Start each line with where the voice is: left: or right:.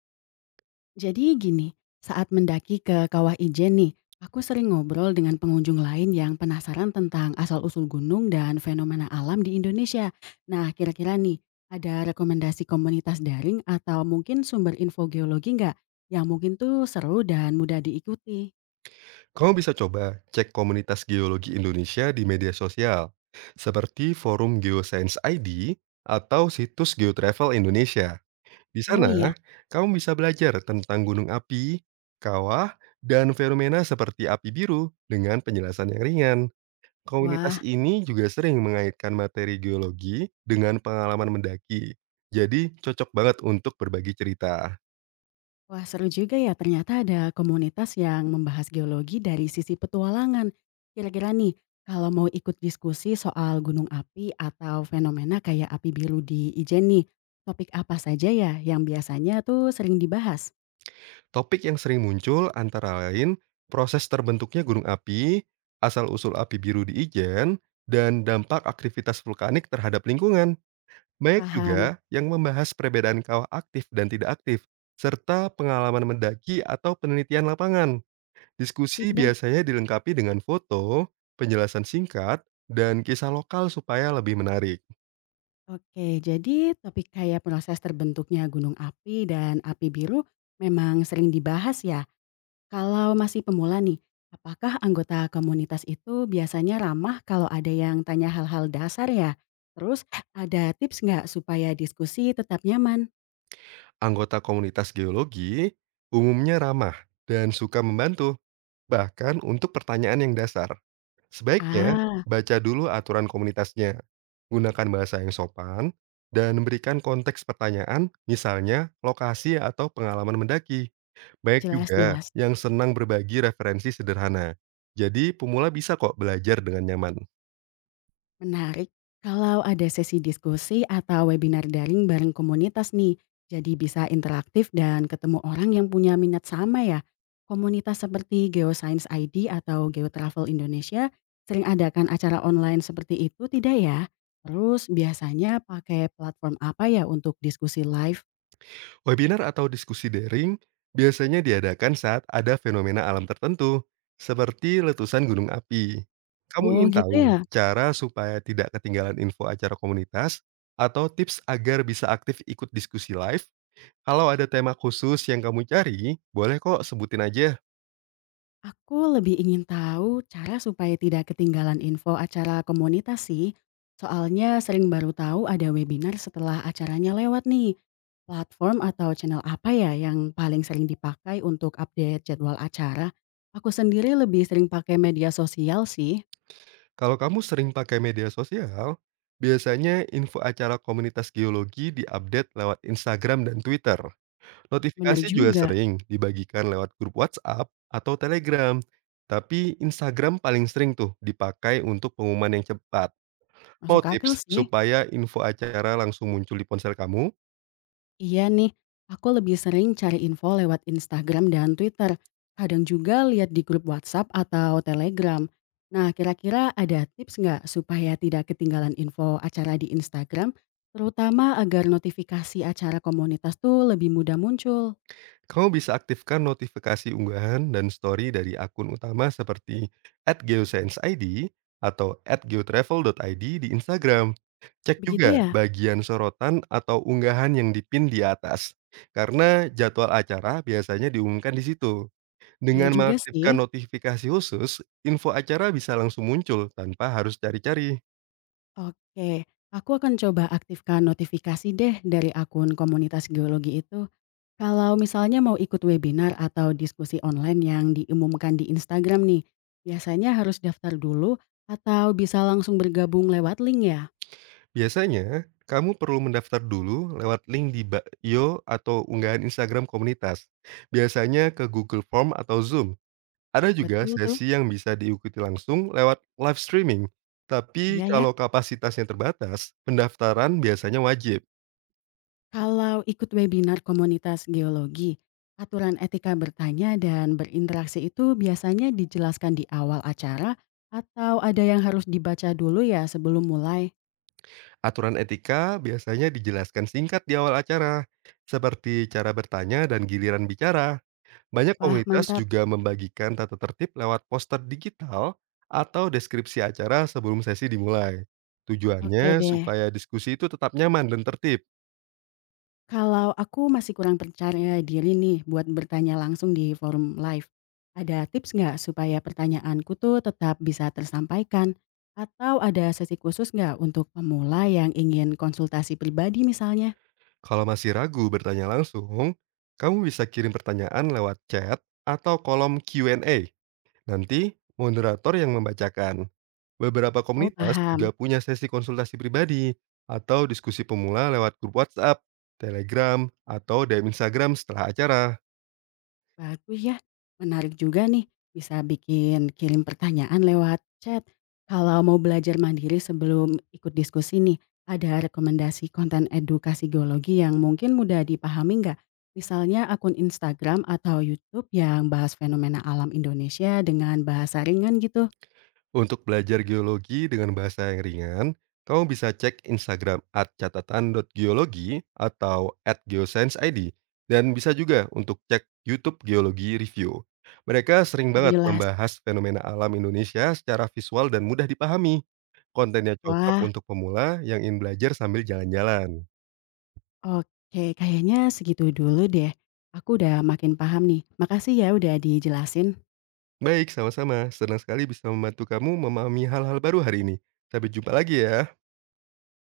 left: Jadi gini, saat mendaki ke Kawah Ijen nih, aku sering ngobrol dengan pengunjung lain yang penasaran tentang asal-usul gunung dan fenomena alam di Indonesia. Nah, kira-kira nih, ada rekomendasi komunitas daring atau mungkin sumber info geologi nggak? Yang mungkin tuh seru dan mudah diikuti.
right: Kamu bisa coba cek komunitas geologi Indonesia di media sosial, seperti forum Geoscience ID atau situs Geotravel Indonesia. Di
left: Oh
right: sana,
left: iya,
right: kamu bisa belajar tentang gunung api, kawah, dan fenomena seperti api biru dengan penjelasan yang ringan. Komunitas
left: wah.
right: ini juga sering mengaitkan materi geologi dengan pengalaman mendaki. Jadi, cocok banget untuk berbagi cerita.
left: Wah, seru juga ya, ternyata ada komunitas yang membahas geologi dari sisi petualangan. Kira-kira nih, kalau mau ikut diskusi soal gunung api atau fenomena kayak api biru di Ijen nih, topik apa saja ya yang biasanya tuh sering dibahas?
right: Topik yang sering muncul antara lain proses terbentuknya gunung api, asal-usul api biru di Ijen, dan dampak aktivitas vulkanik terhadap lingkungan. Banyak
left: Paham?
right: juga yang membahas perbedaan kawah aktif dan tidak aktif, serta pengalaman mendaki atau penelitian lapangan.
left: Sip
right: Diskusi
left: deh.
right: biasanya dilengkapi dengan foto, penjelasan singkat, dan kisah lokal supaya lebih menarik.
left: Oke, jadi topik kayak proses terbentuknya gunung api dan api biru memang sering dibahas ya. Kalau masih pemula nih, apakah anggota komunitas itu biasanya ramah kalau ada yang tanya hal-hal dasar ya? Terus, ada tips nggak supaya diskusi tetap nyaman?
right: Anggota komunitas geologi umumnya ramah dan suka membantu, bahkan untuk pertanyaan yang dasar. Sebaiknya,
left: Ah,
right: baca dulu aturan komunitasnya, gunakan bahasa yang sopan, dan berikan konteks pertanyaan, misalnya lokasi atau pengalaman mendaki. Baik
left: jelas
right: juga
left: jelas.
right: yang senang berbagi referensi sederhana. Jadi, pemula bisa kok belajar dengan nyaman.
left: Menarik kalau ada sesi diskusi atau webinar daring bareng komunitas nih. Jadi bisa interaktif dan ketemu orang yang punya minat sama ya. Komunitas seperti Geoscience ID atau Geotravel Indonesia sering adakan acara online seperti itu tidak ya? Terus biasanya pakai platform apa ya untuk diskusi live?
right: Webinar atau diskusi daring biasanya diadakan saat ada fenomena alam tertentu, seperti letusan gunung api. Kamu
left: Oh
right: ingin
left: gitu
right: tahu
left: ya.
right: cara supaya tidak ketinggalan info acara komunitas atau tips agar bisa aktif ikut diskusi live? Kalau ada tema khusus yang kamu cari, boleh kok sebutin aja.
left: Aku lebih ingin tahu cara supaya tidak ketinggalan info acara komunitas sih. Soalnya sering baru tahu ada webinar setelah acaranya lewat nih. Platform atau channel apa ya yang paling sering dipakai untuk update jadwal acara? Aku sendiri lebih sering pakai media sosial sih.
right: Kalau kamu sering pakai media sosial, biasanya info acara komunitas geologi diupdate lewat Instagram dan Twitter.
left: Bener
right: Notifikasi juga
left: juga,
right: sering dibagikan lewat grup WhatsApp atau Telegram, tapi Instagram paling sering tuh dipakai untuk pengumuman yang cepat. Mau
left: masuk akal
right: tips
left: sih.
right: supaya info acara langsung muncul di ponsel kamu?
left: Iya nih, aku lebih sering cari info lewat Instagram dan Twitter. Kadang juga lihat di grup WhatsApp atau Telegram. Nah, kira-kira ada tips nggak supaya tidak ketinggalan info acara di Instagram, terutama agar notifikasi acara komunitas tuh lebih mudah muncul?
right: Kamu bisa aktifkan notifikasi unggahan dan story dari akun utama seperti @geoscience_id atau @geotravel.id di Instagram. Cek
left: Begitu
right: juga
left: ya?
right: bagian sorotan atau unggahan yang dipin di atas, karena jadwal acara biasanya diumumkan di situ.
left: Iya
right: Dengan
left: juga sih.
right: mengaktifkan notifikasi khusus, info acara bisa langsung muncul tanpa harus cari-cari.
left: Oke, aku akan coba aktifkan notifikasi deh dari akun komunitas geologi itu. Kalau misalnya mau ikut webinar atau diskusi online yang diumumkan di Instagram nih, biasanya harus daftar dulu atau bisa langsung bergabung lewat link ya?
right: Biasanya, kamu perlu mendaftar dulu lewat link di bio atau unggahan Instagram komunitas. Biasanya ke Google Form atau Zoom. Ada juga
left: Betul tuh?
right: sesi yang bisa diikuti langsung lewat live streaming. Tapi
left: Iya ya.
right: kalau kapasitasnya terbatas, pendaftaran biasanya wajib.
left: Kalau ikut webinar komunitas geologi, aturan etika bertanya dan berinteraksi itu biasanya dijelaskan di awal acara atau ada yang harus dibaca dulu ya sebelum mulai?
right: Aturan etika biasanya dijelaskan singkat di awal acara, seperti cara bertanya dan giliran bicara. Banyak
left: Wah
right: komunitas
left: mantap.
right: juga membagikan tata tertib lewat poster digital atau deskripsi acara sebelum sesi dimulai.
left: Oke
right: Tujuannya
left: deh.
right: supaya diskusi itu tetap nyaman dan tertib.
left: Kalau aku masih kurang percaya diri nih buat bertanya langsung di forum live, ada tips nggak supaya pertanyaanku tuh tetap bisa tersampaikan? Atau ada sesi khusus nggak untuk pemula yang ingin konsultasi pribadi misalnya?
right: Kalau masih ragu bertanya langsung, kamu bisa kirim pertanyaan lewat chat atau kolom Q&A. Nanti moderator yang membacakan. Beberapa
left: Oh,
right: komunitas juga
left: paham.
right: punya sesi konsultasi pribadi atau diskusi pemula lewat grup WhatsApp, Telegram, atau DM Instagram setelah acara.
left: Bagus ya, menarik juga nih bisa bikin kirim pertanyaan lewat chat. Kalau mau belajar mandiri sebelum ikut diskusi nih, ada rekomendasi konten edukasi geologi yang mungkin mudah dipahami nggak? Misalnya akun Instagram atau YouTube yang bahas fenomena alam Indonesia dengan bahasa ringan gitu,
right: Untuk belajar geologi dengan bahasa yang ringan, kamu bisa cek Instagram at @catatan.geologi atau at @geoscienceid dan bisa juga untuk cek YouTube Geologi Review. Mereka sering banget
left: penjelas.
right: membahas fenomena alam Indonesia secara visual dan mudah dipahami. Kontennya cocok
left: Wah,
right: untuk pemula yang ingin belajar sambil jalan-jalan.
left: oke, kayaknya segitu dulu deh. Aku udah makin paham nih. Makasih ya udah dijelasin.
right: Baik, sama-sama. Senang sekali bisa membantu kamu memahami hal-hal baru hari ini. Sampai jumpa lagi ya.